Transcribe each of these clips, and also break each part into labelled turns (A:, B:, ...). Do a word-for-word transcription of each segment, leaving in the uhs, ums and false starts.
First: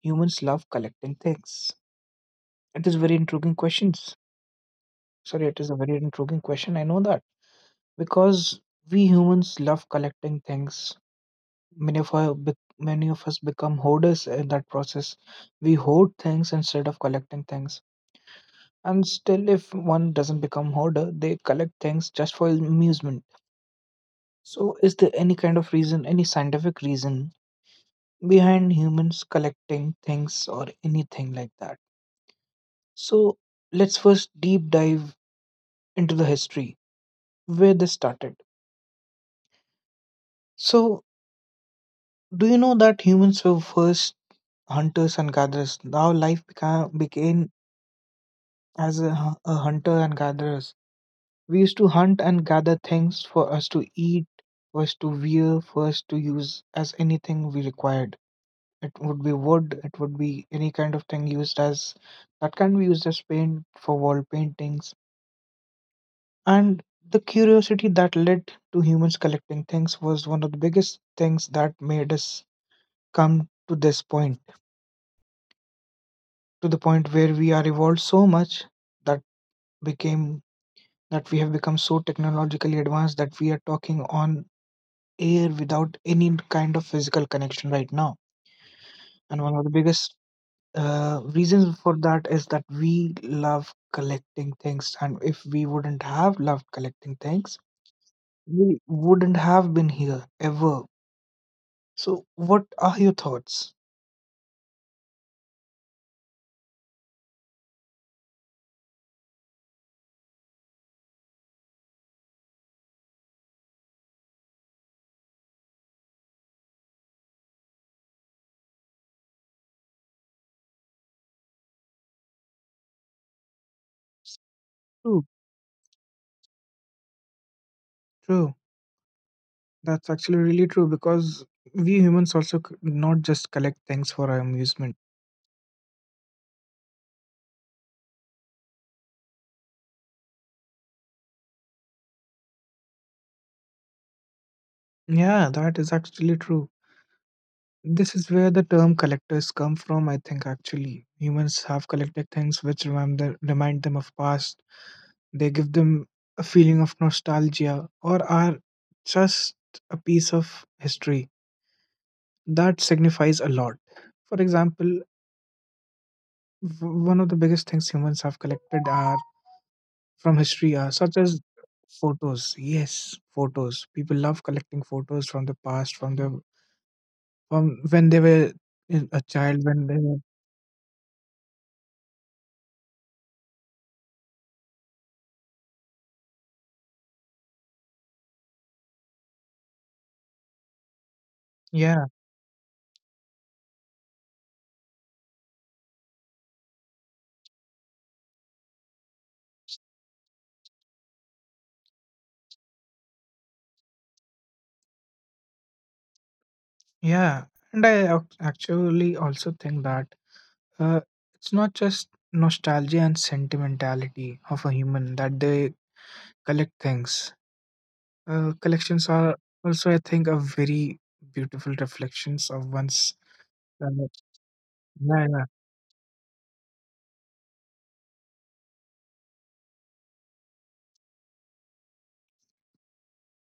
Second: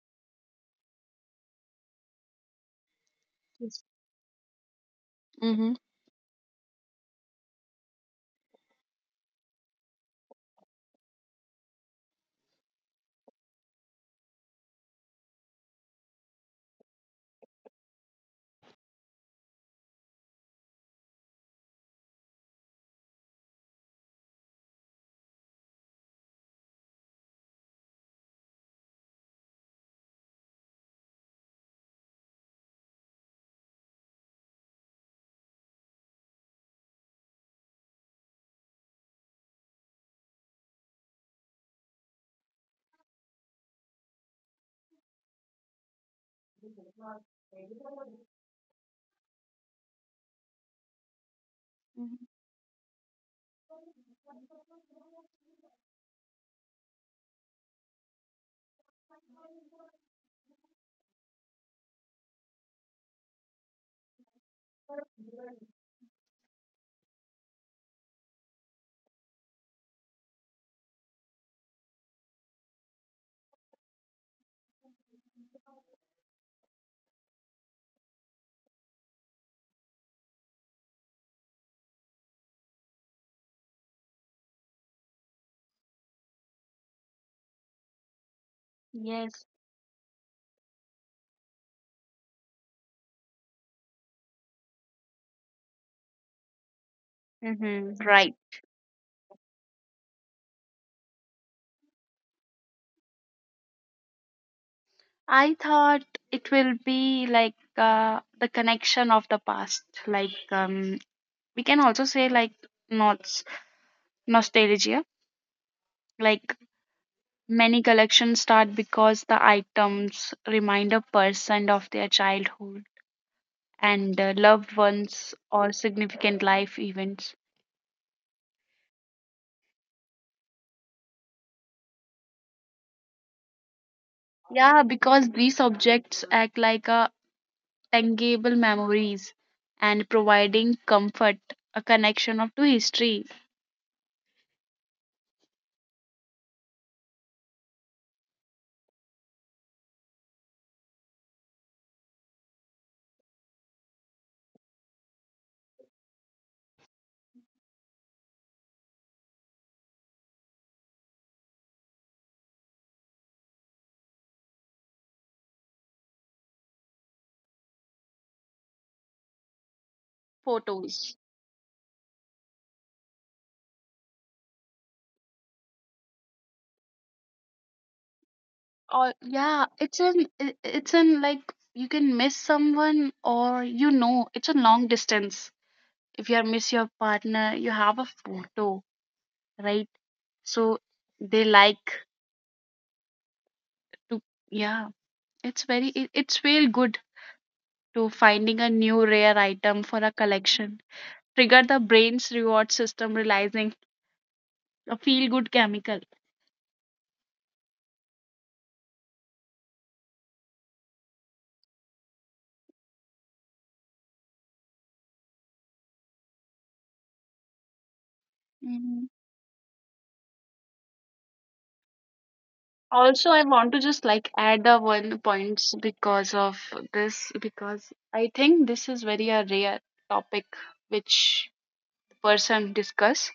A: humans love collecting things? It is very intriguing
B: Yes.
A: questions. Sorry, it is
B: Mm-hmm.
A: a very intriguing question. I know that because we humans love collecting things. Many of, our, bec- many of us become hoarders in that process. We hoard things instead of collecting things. And still, if one doesn't become hoarder, they collect things just for amusement. So, is there any kind of reason, any scientific reason behind humans collecting things or anything like that? So, let's first deep dive into the history where this started. So, do you know that humans were first hunters and gatherers? Now, life beca- became as a, hu- a hunter and gatherers. We used to hunt
B: Mhm.
A: and gather things for us to eat, for us to wear, for us to use as anything we required. It would be wood, it would be any kind of thing used as that can be used as paint for wall paintings. And the curiosity that led to humans collecting things was one of the biggest things that made us come to this point, to the point where we are evolved so much that became that we have become so technologically advanced that we are talking on air without any kind of physical connection right now. And
B: Yes.
A: one of the biggest uh, reasons for that is that we love collecting things. And if we wouldn't have loved collecting things,
B: Mm-hmm. Right.
A: we wouldn't have been here ever. So, what are your thoughts?
B: I thought it will be like uh, the connection of the past. Like um, we can also say like not nostalgia. Like many collections start because the items remind a person of their childhood and uh, loved
A: True,
B: ones or significant life events.
A: true. That's actually really true because we humans also c- not just collect things for our
B: Yeah,
A: amusement.
B: because these objects act like a tangible memories and providing comfort, a connection of to history,
A: Yeah, that is actually true. This is where the term collectors come from, I think, actually. Humans have collected things which remind them, remind them of past. They give them a feeling of nostalgia or are just a piece of history. That signifies a lot. For example, w- one of the biggest things humans have collected are from history are such
B: photos.
A: as photos. Yes, photos. People love collecting photos from the past, from the from when they were uh, a
B: Or
A: child,
B: yeah,
A: when they
B: it's
A: were.
B: an I- it's an like you can miss someone, or you know it's a long distance. If you miss your partner, you have a photo, right? So they
A: Yeah.
B: like to yeah. It's very it, it's feel good to finding a new rare item for a collection. Trigger the brain's reward system realizing a feel good chemical.
A: Yeah, and I ac- actually also think that uh, it's not just nostalgia and sentimentality of a human that they collect things. Uh, collections are also, I think, a very beautiful reflections of one's.
B: Also, I want to
A: Uh,
B: just like add a
A: yeah,
B: one
A: yeah,
B: points because of this, because I think this is very a rare topic which the person discuss,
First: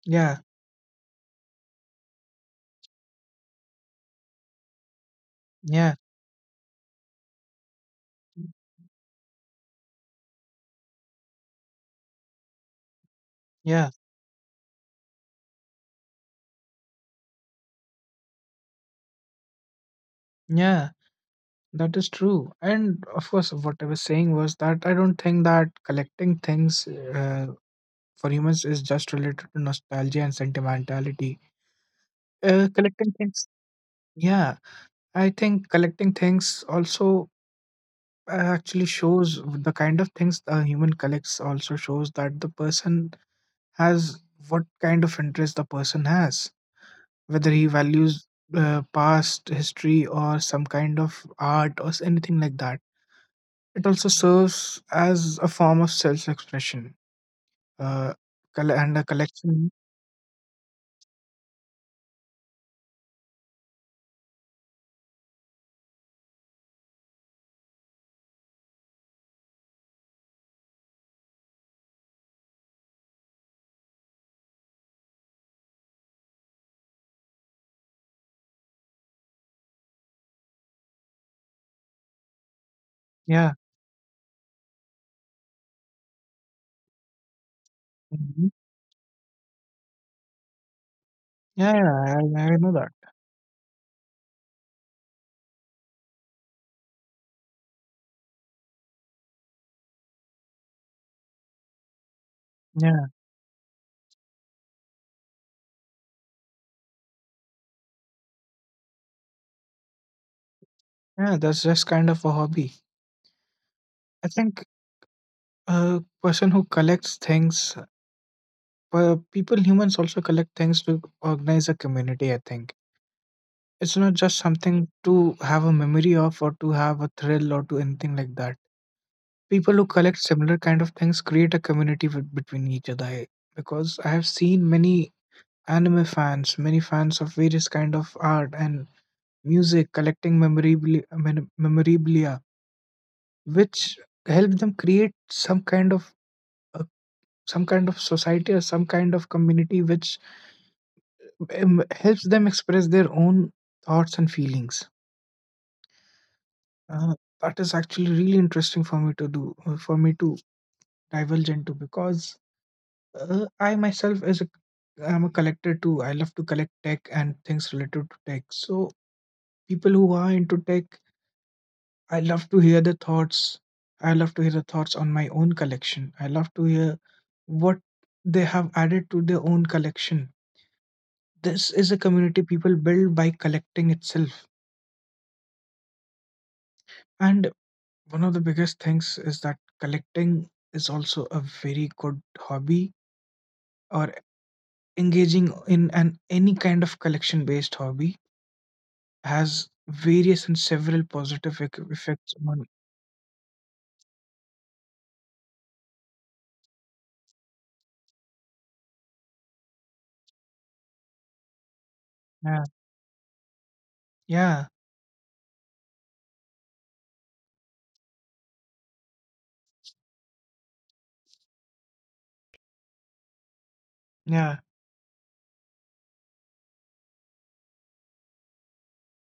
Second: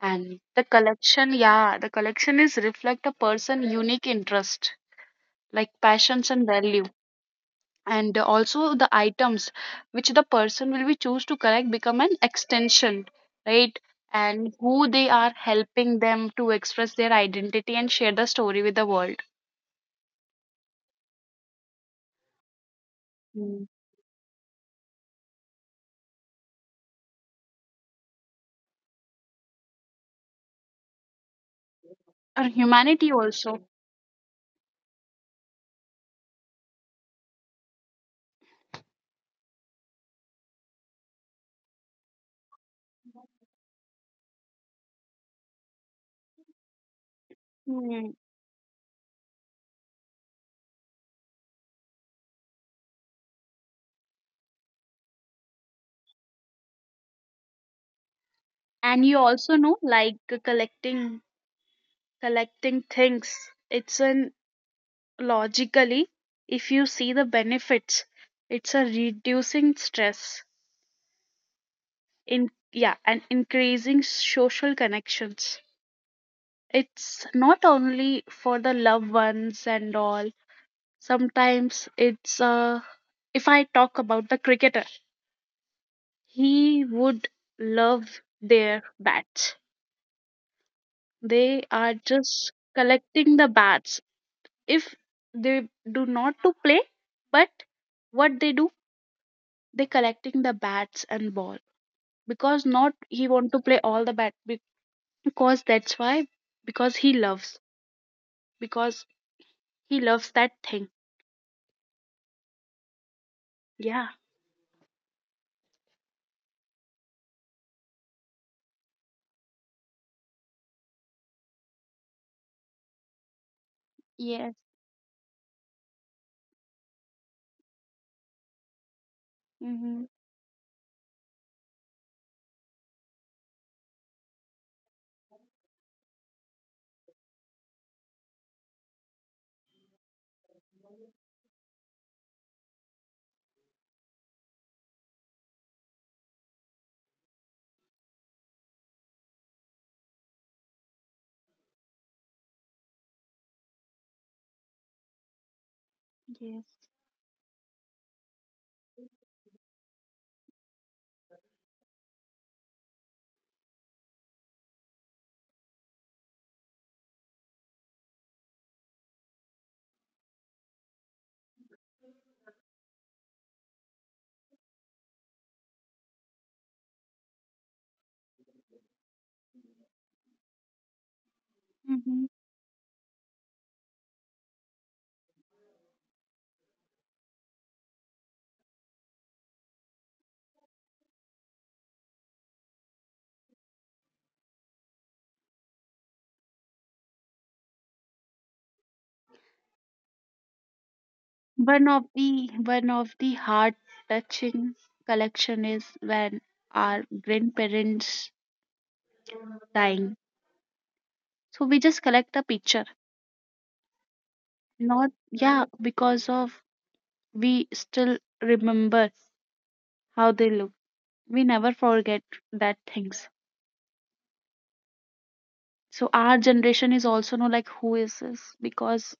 B: and the collection, yeah, the collection is reflect a person unique interest, like
A: yeah,
B: passions and value, and
A: yeah,
B: also the items which the person will be choose to collect become an extension, right,
A: yeah,
B: and who they are, helping them to express their identity and share the story with the world.
A: yeah. That is true. And of course,
B: Hmm.
A: what I was saying was that I don't think that collecting things uh, for humans is just related to nostalgia and sentimentality.
B: Or
A: Uh,
B: humanity
A: collecting things.
B: also.
A: Yeah, I think collecting things also uh, actually shows the kind of things a human collects, also shows that the person has what kind of interest the person has, whether he
B: Hmm.
A: values uh, past history or some kind of art or s- anything like that. It also serves as a form of self expression, uh, coll- and a
B: And you also
A: collection.
B: know like uh, collecting collecting things, it's an logically, if you see the benefits, it's a reducing stress in, yeah, and increasing social connections. It's not only for the loved ones and all, sometimes it's uh if
A: Yeah.
B: I talk about the cricketer, he would love
A: Mhm.
B: their bats. They
A: Yeah,
B: are
A: yeah, I,
B: just
A: I know that.
B: collecting the bats. If they do not to play, but what they do, they collecting the bats and ball, because not
A: Yeah,
B: he want to play all the bat be- because that's why, because he loves, because he loves that thing.
A: yeah, that's just kind of a hobby.
B: Yeah.
A: I think a person who collects things. Well, people, humans also collect things to organize a community, I think. It's not just
B: Yes.
A: something to have a memory of or to have a thrill or to anything like that. People who
B: Mm-hmm.
A: collect similar kind of things create a community with, between each other. I- Because I have seen many anime fans, many fans of various kind of art and music collecting memorabilia, mem- memorabilia which help them create some kind of uh, some kind of society or some kind of community which um, helps them express their own thoughts and feelings.
B: Yes.
A: Uh, that is actually really interesting for me to do, uh, for me to divulge into because uh, I myself is a, I'm a collector too. I love to collect tech and things related to tech. So people who are into tech, I love to hear the thoughts. I love to hear the thoughts on my own collection. I love to hear what they have added to their own collection. This is a
B: Hmm.
A: community people build by collecting itself. And one of the biggest things is that collecting is also a very good hobby, or engaging in an any kind of collection based hobby has various and several positive ec-
B: One of
A: effects
B: the
A: on.
B: one of the heart touching collection is when our grandparents dying. So we just collect a
A: Yeah,
B: picture.
A: yeah,
B: Not, yeah, because of we still remember how they look. We never forget that things.
A: yeah,
B: So our generation is also know like who is this, because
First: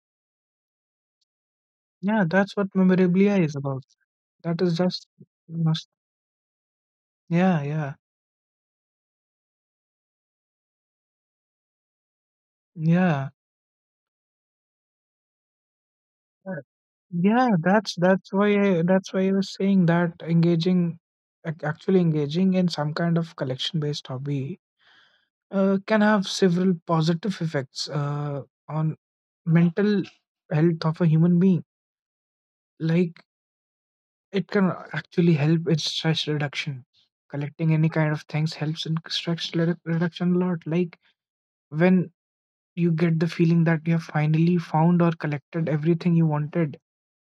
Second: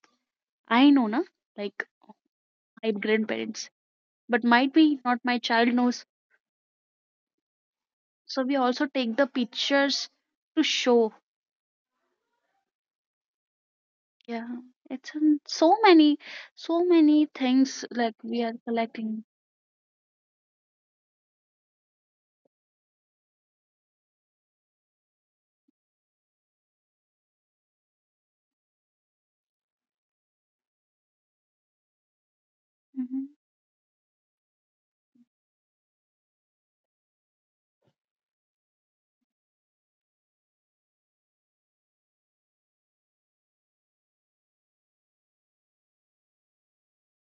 B: I know na, like
A: yeah. That's what
B: my
A: memorabilia is
B: grandparents,
A: about.
B: but
A: That
B: might
A: is
B: be
A: just,
B: not my child
A: must.
B: knows.
A: Yeah, yeah,
B: So we also take the pictures to show.
A: yeah.
B: Yeah, it's in so many,
A: Uh,
B: so many
A: Yeah,
B: things
A: that's
B: like
A: that's
B: we
A: why
B: are
A: I, that's why
B: collecting.
A: I was saying that engaging, ac- actually engaging in some kind of collection-based hobby uh, can have several positive effects uh, on mental health of a human being. Like
B: Hmm.
A: it can actually help in stress reduction. Collecting any kind of things helps in stress redu- reduction a lot. Like when you get the feeling that you have finally found or collected everything you wanted,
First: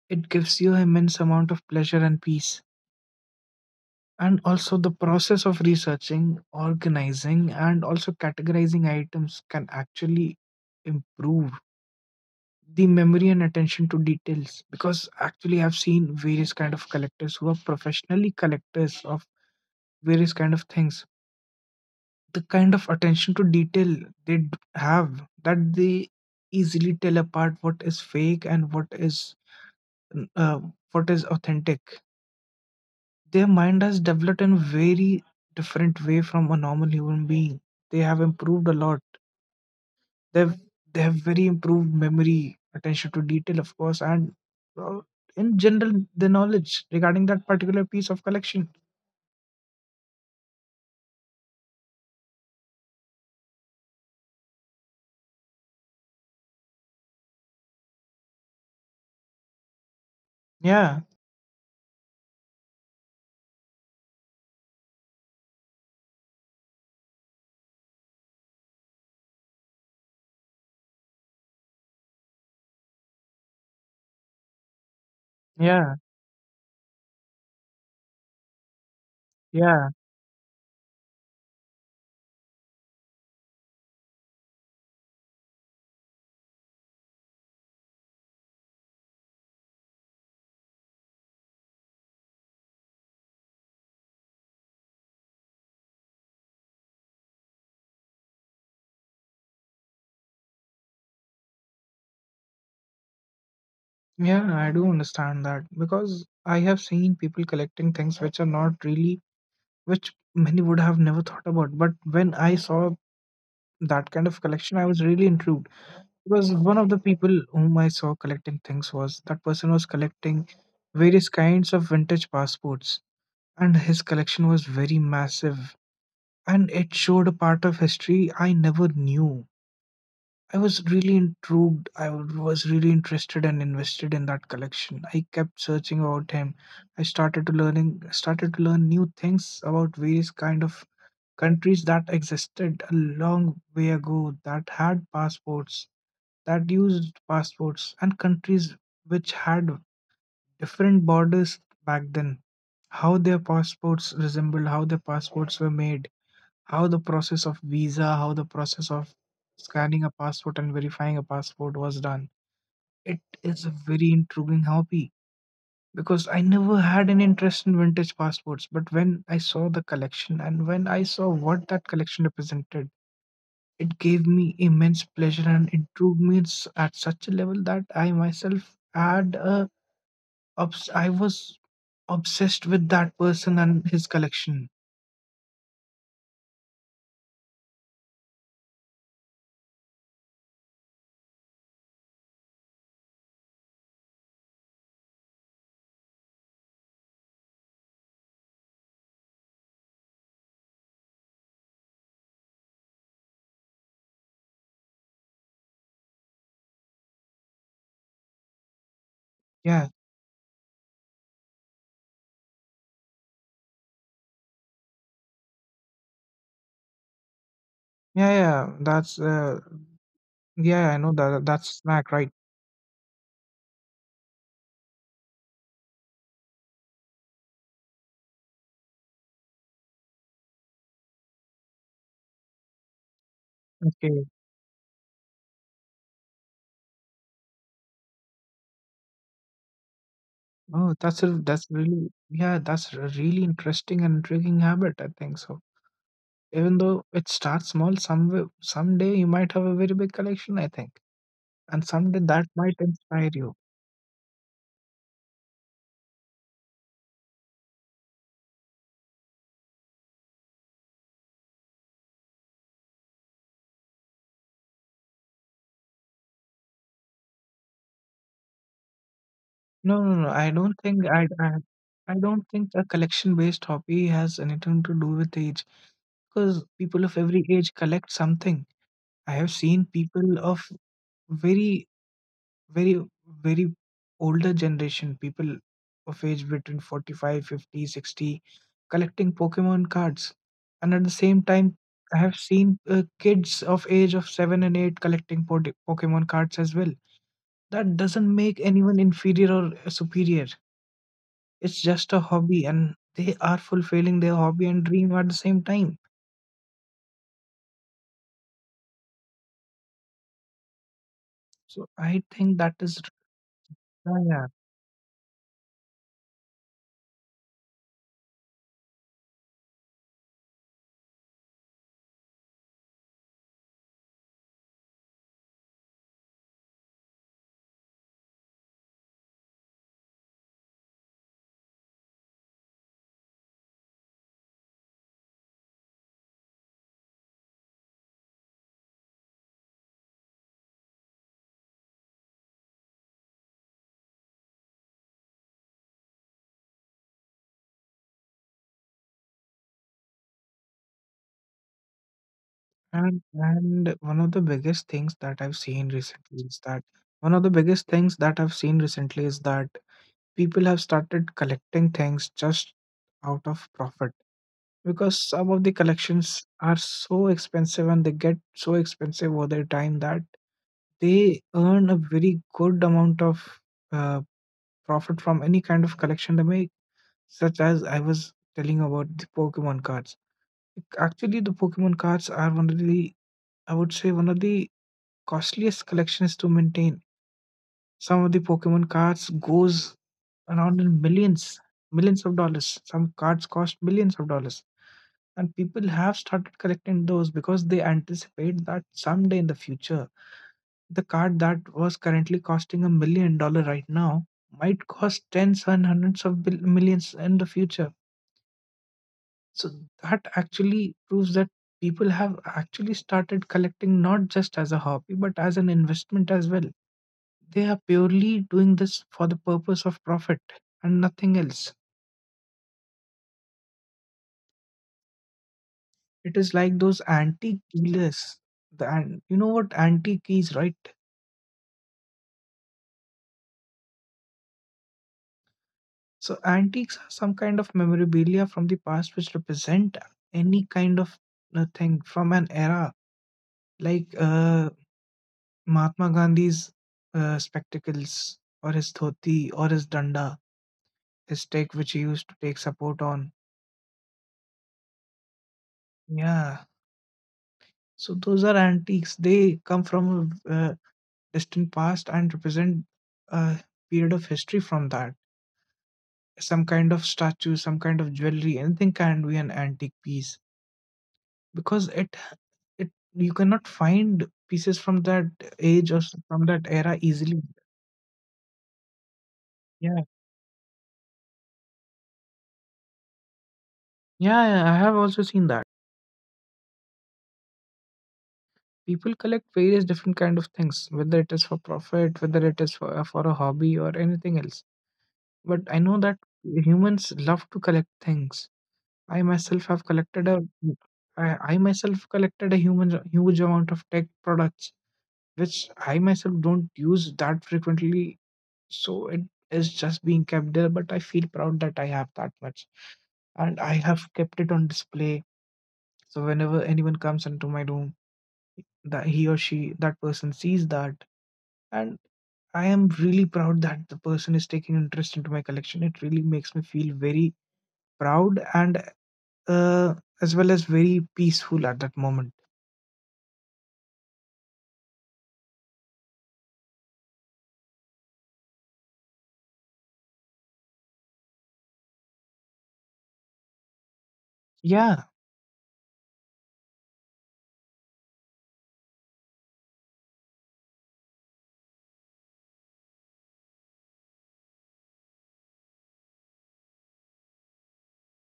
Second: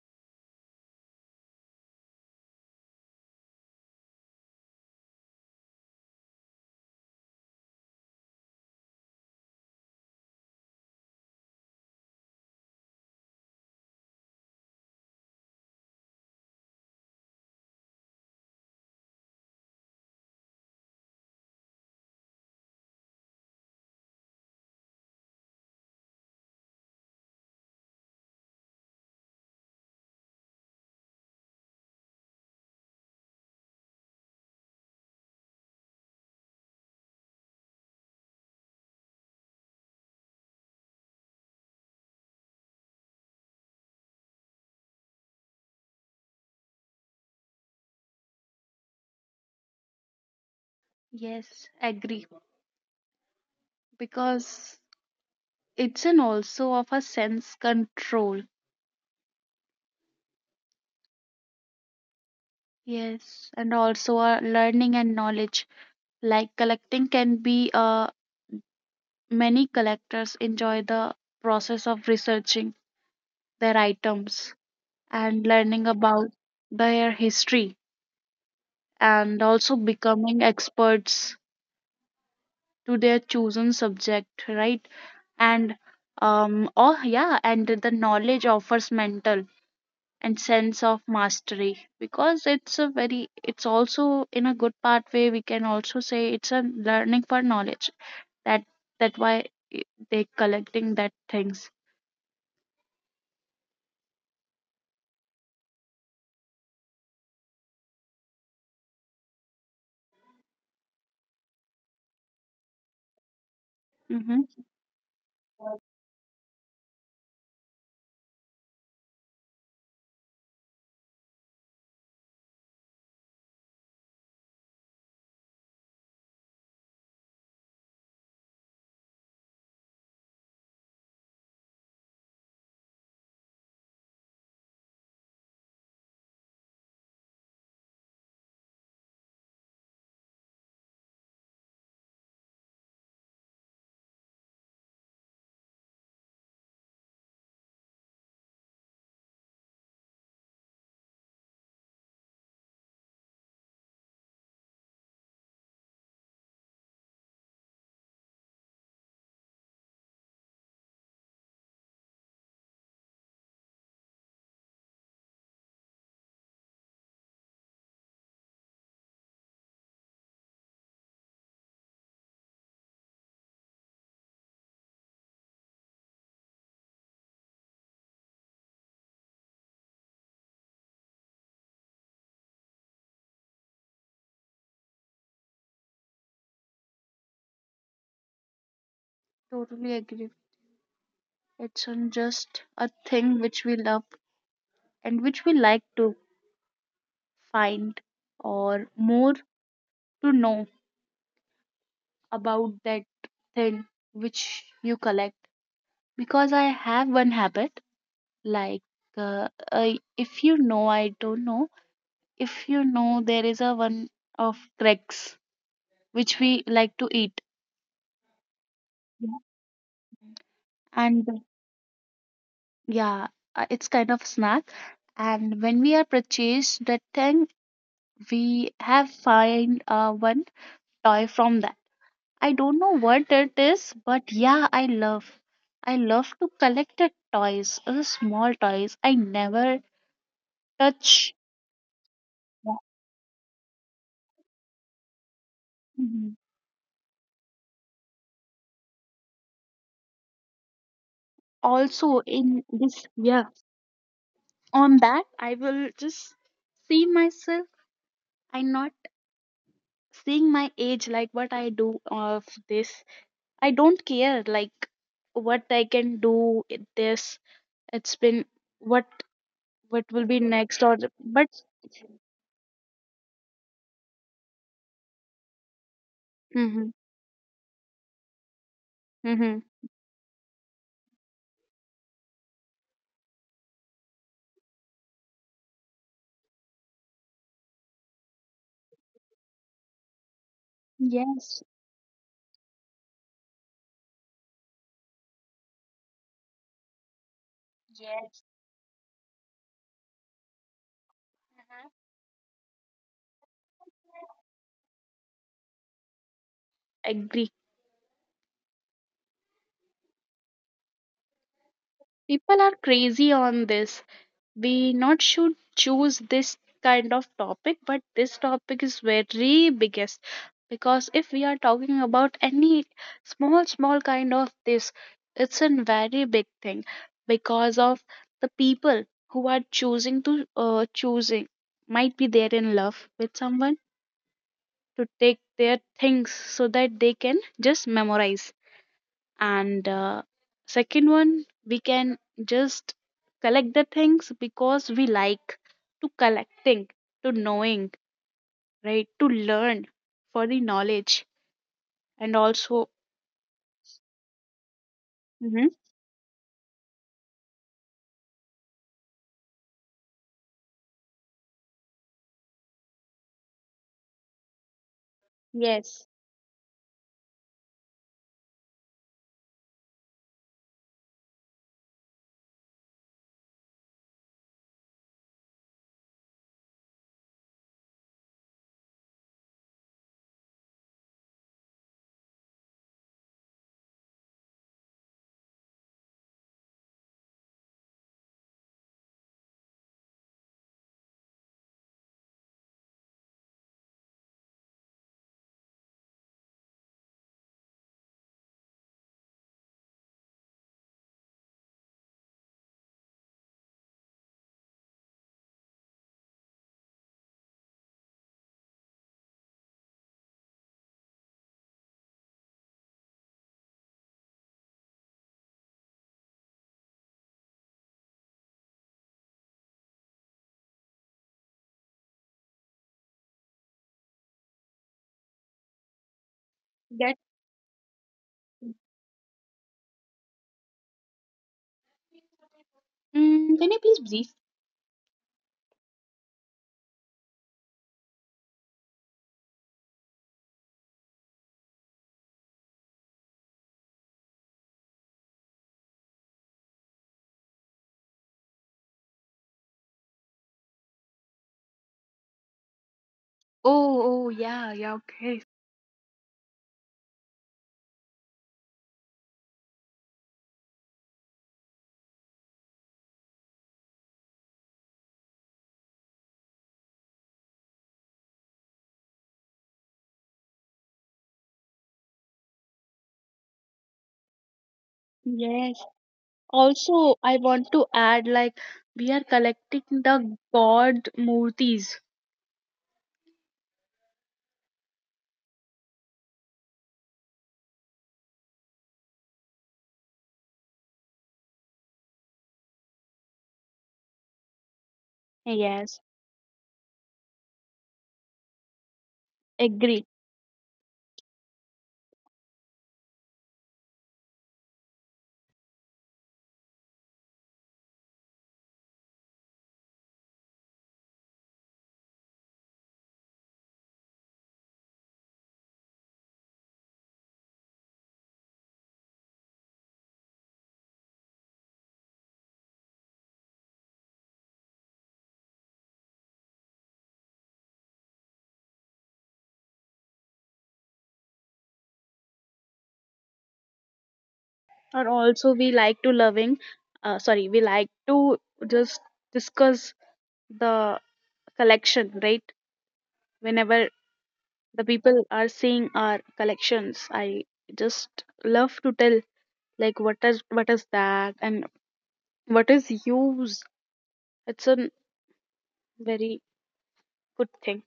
A: it gives you immense amount of pleasure and peace. And also, the process of researching, organizing, and also categorizing items can actually improve the memory and attention to details, because actually I've seen various kind of collectors who are professionally collectors of various kind of things. The kind of attention to detail they d- have, that they easily tell apart what is fake and what is n- uh, what is authentic. Their mind has developed in a very different way from a normal human being. They have improved a lot. They've they have very improved memory, attention to detail of course, and uh, in general the knowledge regarding that particular piece of collection.
B: Yes, agree, because it's an also of a sense control.
A: Yeah,
B: Yes, and also uh, learning and knowledge. Like collecting can be uh, many collectors enjoy the process of researching their items and learning
A: yeah,
B: about their history and also
A: yeah,
B: becoming experts to their chosen subject, right? And um oh yeah, and the knowledge offers mental and sense of mastery, because it's a very it's also in a good part way, we can also say it's a learning for knowledge, that that why they collecting that things.
A: yeah, I do understand that because I have seen people collecting things which are not really, which many would have never thought about, but when I saw that kind of
B: Mm-hmm.
A: collection I was really intrigued, because one of the people whom I saw collecting things was that person was collecting various kinds of vintage passports, and his collection was very massive, and it showed a part of history I never knew. I was really intrigued. I was really interested and invested in that collection. I kept searching about him. I started to learning started to learn new things about various kind of countries that existed a long way ago that had passports, that used passports, and countries which had different borders back then, how their passports resembled, how their passports were made, how the process of visa, how the process of scanning a passport and verifying a passport was done. It is a very intriguing hobby, because I never had an interest in vintage passports. But when I saw the collection and when I saw what that collection represented, it gave me immense pleasure, and it drew me s- at such a level that I myself had a Obs- I was obsessed with that person and his collection.
B: Totally agree. It's on just a thing which we love and which we like to find or more to know about that thing which you collect, because I have one habit, like uh,
A: Yeah,
B: I, if you know, I don't know, if you know there is a one of cracks which we like to eat.
A: yeah, yeah. That's
B: Yeah.
A: uh, Yeah. I know that,
B: And
A: that's snack, right?
B: yeah, uh, it's kind of snack, and when we are purchased that thing, we have find uh, one toy from that, I don't know what it is,
A: Okay.
B: but yeah, I love, I love to collect the toys, uh, the small toys I never
A: Oh, that's a
B: touch.
A: that's really, yeah. That's a
B: Yeah.
A: really interesting and intriguing habit, I think so.
B: Mhm.
A: Even though it starts small, some someday you might have a very big collection, I think, and someday that
B: Also
A: might
B: in
A: inspire
B: this,
A: you.
B: yeah, on that I will just see myself, I not seeing my age like what I do of this, I don't care like what I can do it- this it's been what
A: No, no, no.
B: what
A: I
B: will be
A: don't think
B: next or
A: I,
B: the-
A: I,
B: but
A: I don't think a collection-based hobby has anything to do with age, because people of
B: mm-hmm,
A: every age collect something. I have seen
B: mm-hmm.
A: people of very, very, very older generation, people of age between forty-five, fifty, sixty, collecting Pokemon cards, and at the same time,
B: Yes.
A: I have seen uh, kids of age of seven and eight collecting po- Pokemon cards as well. That doesn't make
B: Yes,
A: anyone inferior or superior. It's just a hobby, and they are fulfilling their hobby and dream at the same time.
B: agree.
A: So I think that
B: People are
A: is.
B: crazy on
A: Yeah,
B: this.
A: yeah.
B: We not should choose this kind of topic, but this topic is very biggest, because if we are talking about any small small kind of this, it's a very big thing, because of the people who are choosing to uh, choosing, might be there in love with someone, to take their things so that they can just memorize, and uh, second one we can just collect the things because we like to collecting, to knowing, right, to learn, for the knowledge, and also
A: And and one of the biggest things that I've seen
B: Mhm.
A: recently is that one of the biggest things that I've seen recently is that people have started collecting things just out of profit, because some of the
B: Yes.
A: collections are so expensive and they get so expensive over their time that they earn a very good amount of uh, profit from any kind of collection they make, such as I was telling about the Pokemon cards. Actually, the Pokemon cards are one of the, I would say, one of the costliest collections to maintain. Some of the Pokemon cards goes around in millions, millions of dollars. Some cards cost millions of dollars, and people have started collecting those because they anticipate that someday in the future, the card that was currently costing a million dollar right now might cost tens and hundreds of bill- millions in the future. So that actually proves that people have actually started collecting not just as a hobby, but as an investment as well. They are purely doing this for the purpose of profit and nothing else. It is like those
B: That
A: antique dealers. The, an- you know what antique is, right?
B: mm, can you please brief.
A: So antiques are some kind of memorabilia from the past which represent any kind of uh, thing from an era, like uh, Mahatma Gandhi's uh, spectacles, or his dhoti, or his danda, his tech which he used to take support on.
B: Oh oh yeah yeah, okay.
A: Yeah. So those are antiques. They come from a uh, distant past and represent a period of history from that. Some kind of statue, some kind of jewelry, anything can be an antique piece, because it it you cannot find pieces from that age or
B: Yes.
A: s- from that era easily.
B: Also, I want to add like we are
A: Yeah.
B: collecting the god murtis.
A: Yeah, yeah, I have also seen that. People collect various different kind of things, whether it is for profit, whether it is for, for a hobby or anything else. But I know that
B: Yes,
A: humans love to collect things. I myself have collected
B: agree.
A: a I, I myself collected a human huge amount of tech products which I myself don't use that frequently. So it is just being kept there, but I feel proud that I have that much. And I have kept it on display. So whenever anyone comes into my room, that he or she, that person sees that. And I am really proud that the person is taking interest into my collection. It really makes me feel very proud and uh, as well as very peaceful at that moment.
B: Or also we like to loving, uh, sorry, we like to just discuss the collection, right, whenever
A: Yeah,
B: the people are seeing our collections, I just love to tell like what is what is that and what is use. It's a very good thing.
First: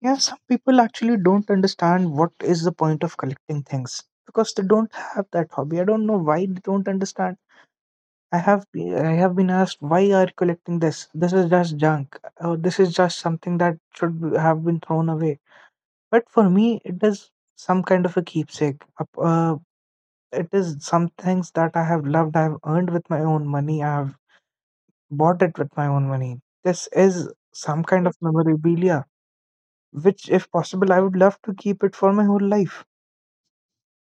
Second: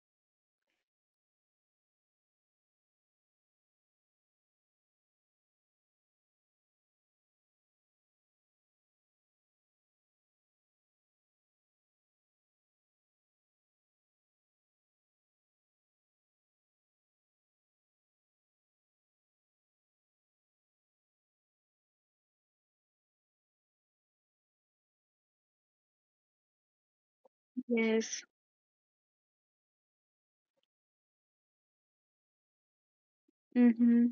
A: yeah, some people actually don't understand what is the point of collecting things because they don't have that hobby. I don't know why they don't understand. I have be- I have been asked, why are you collecting this? This is just junk. Or this is just something that should be- have been thrown away. But for me, it is some kind of a keepsake. Uh, uh, it is some things that I have loved. I have earned with my own money. I have bought it with my own money. This is some kind of
B: Yes.
A: memorabilia, which, if possible, I would love to keep it for my whole life.
B: Mm-hmm.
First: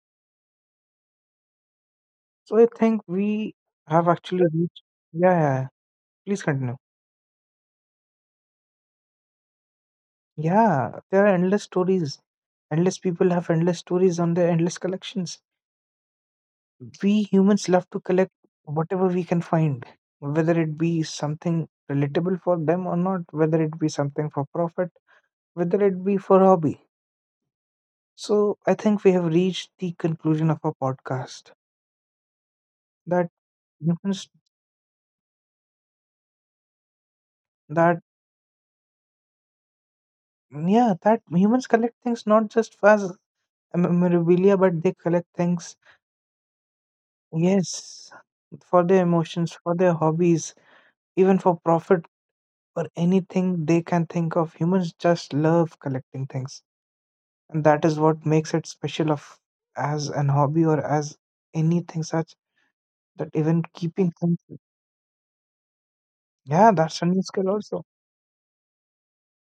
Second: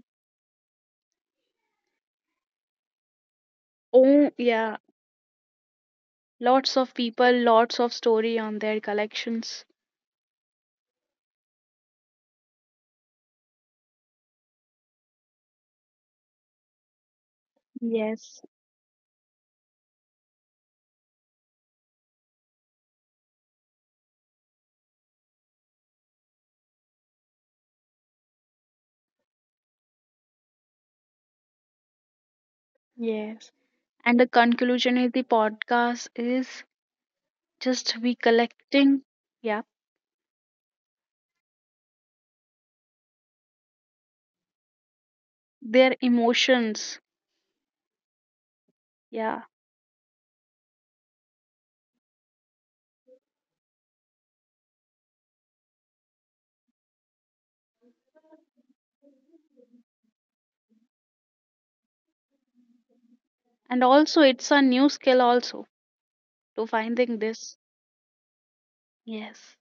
A: So I think we have
B: Oh
A: actually
B: yeah.
A: reached. Yeah, yeah, yeah. Please continue.
B: Lots of people, lots of story on their collections.
A: Yeah, there are endless stories. Endless people have endless stories on their endless collections. We humans love to collect
B: Yes.
A: whatever we can find, whether it be something relatable for them or not, whether it be something for profit, whether it be for hobby. So I think we have reached the conclusion of our podcast. That
B: Yes, and the
A: humans.
B: conclusion of the podcast is just
A: That.
B: recollecting, yeah,
A: Yeah, that humans collect things not just for, as a memorabilia, but they collect things.
B: their emotions,
A: Yes, for their
B: yeah,
A: emotions, for their hobbies, even for profit, or anything they can think of, humans just love collecting things. And that is what makes it special of, as an hobby, or as anything such, that even
B: and
A: keeping
B: also
A: things.
B: it's a new skill also to
A: Yeah, that's a
B: finding
A: new skill
B: this.
A: also.
B: Yes.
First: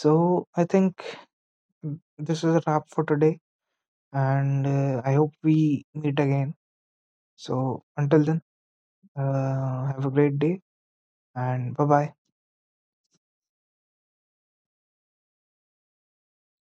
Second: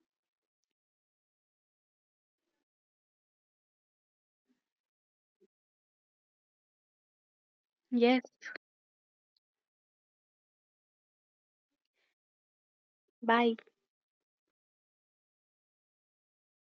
A: So I think, mm, this is a wrap for today, and uh, I hope we meet again. So until
B: Yes.
A: then, uh, have a great day, and bye bye.
B: Bye.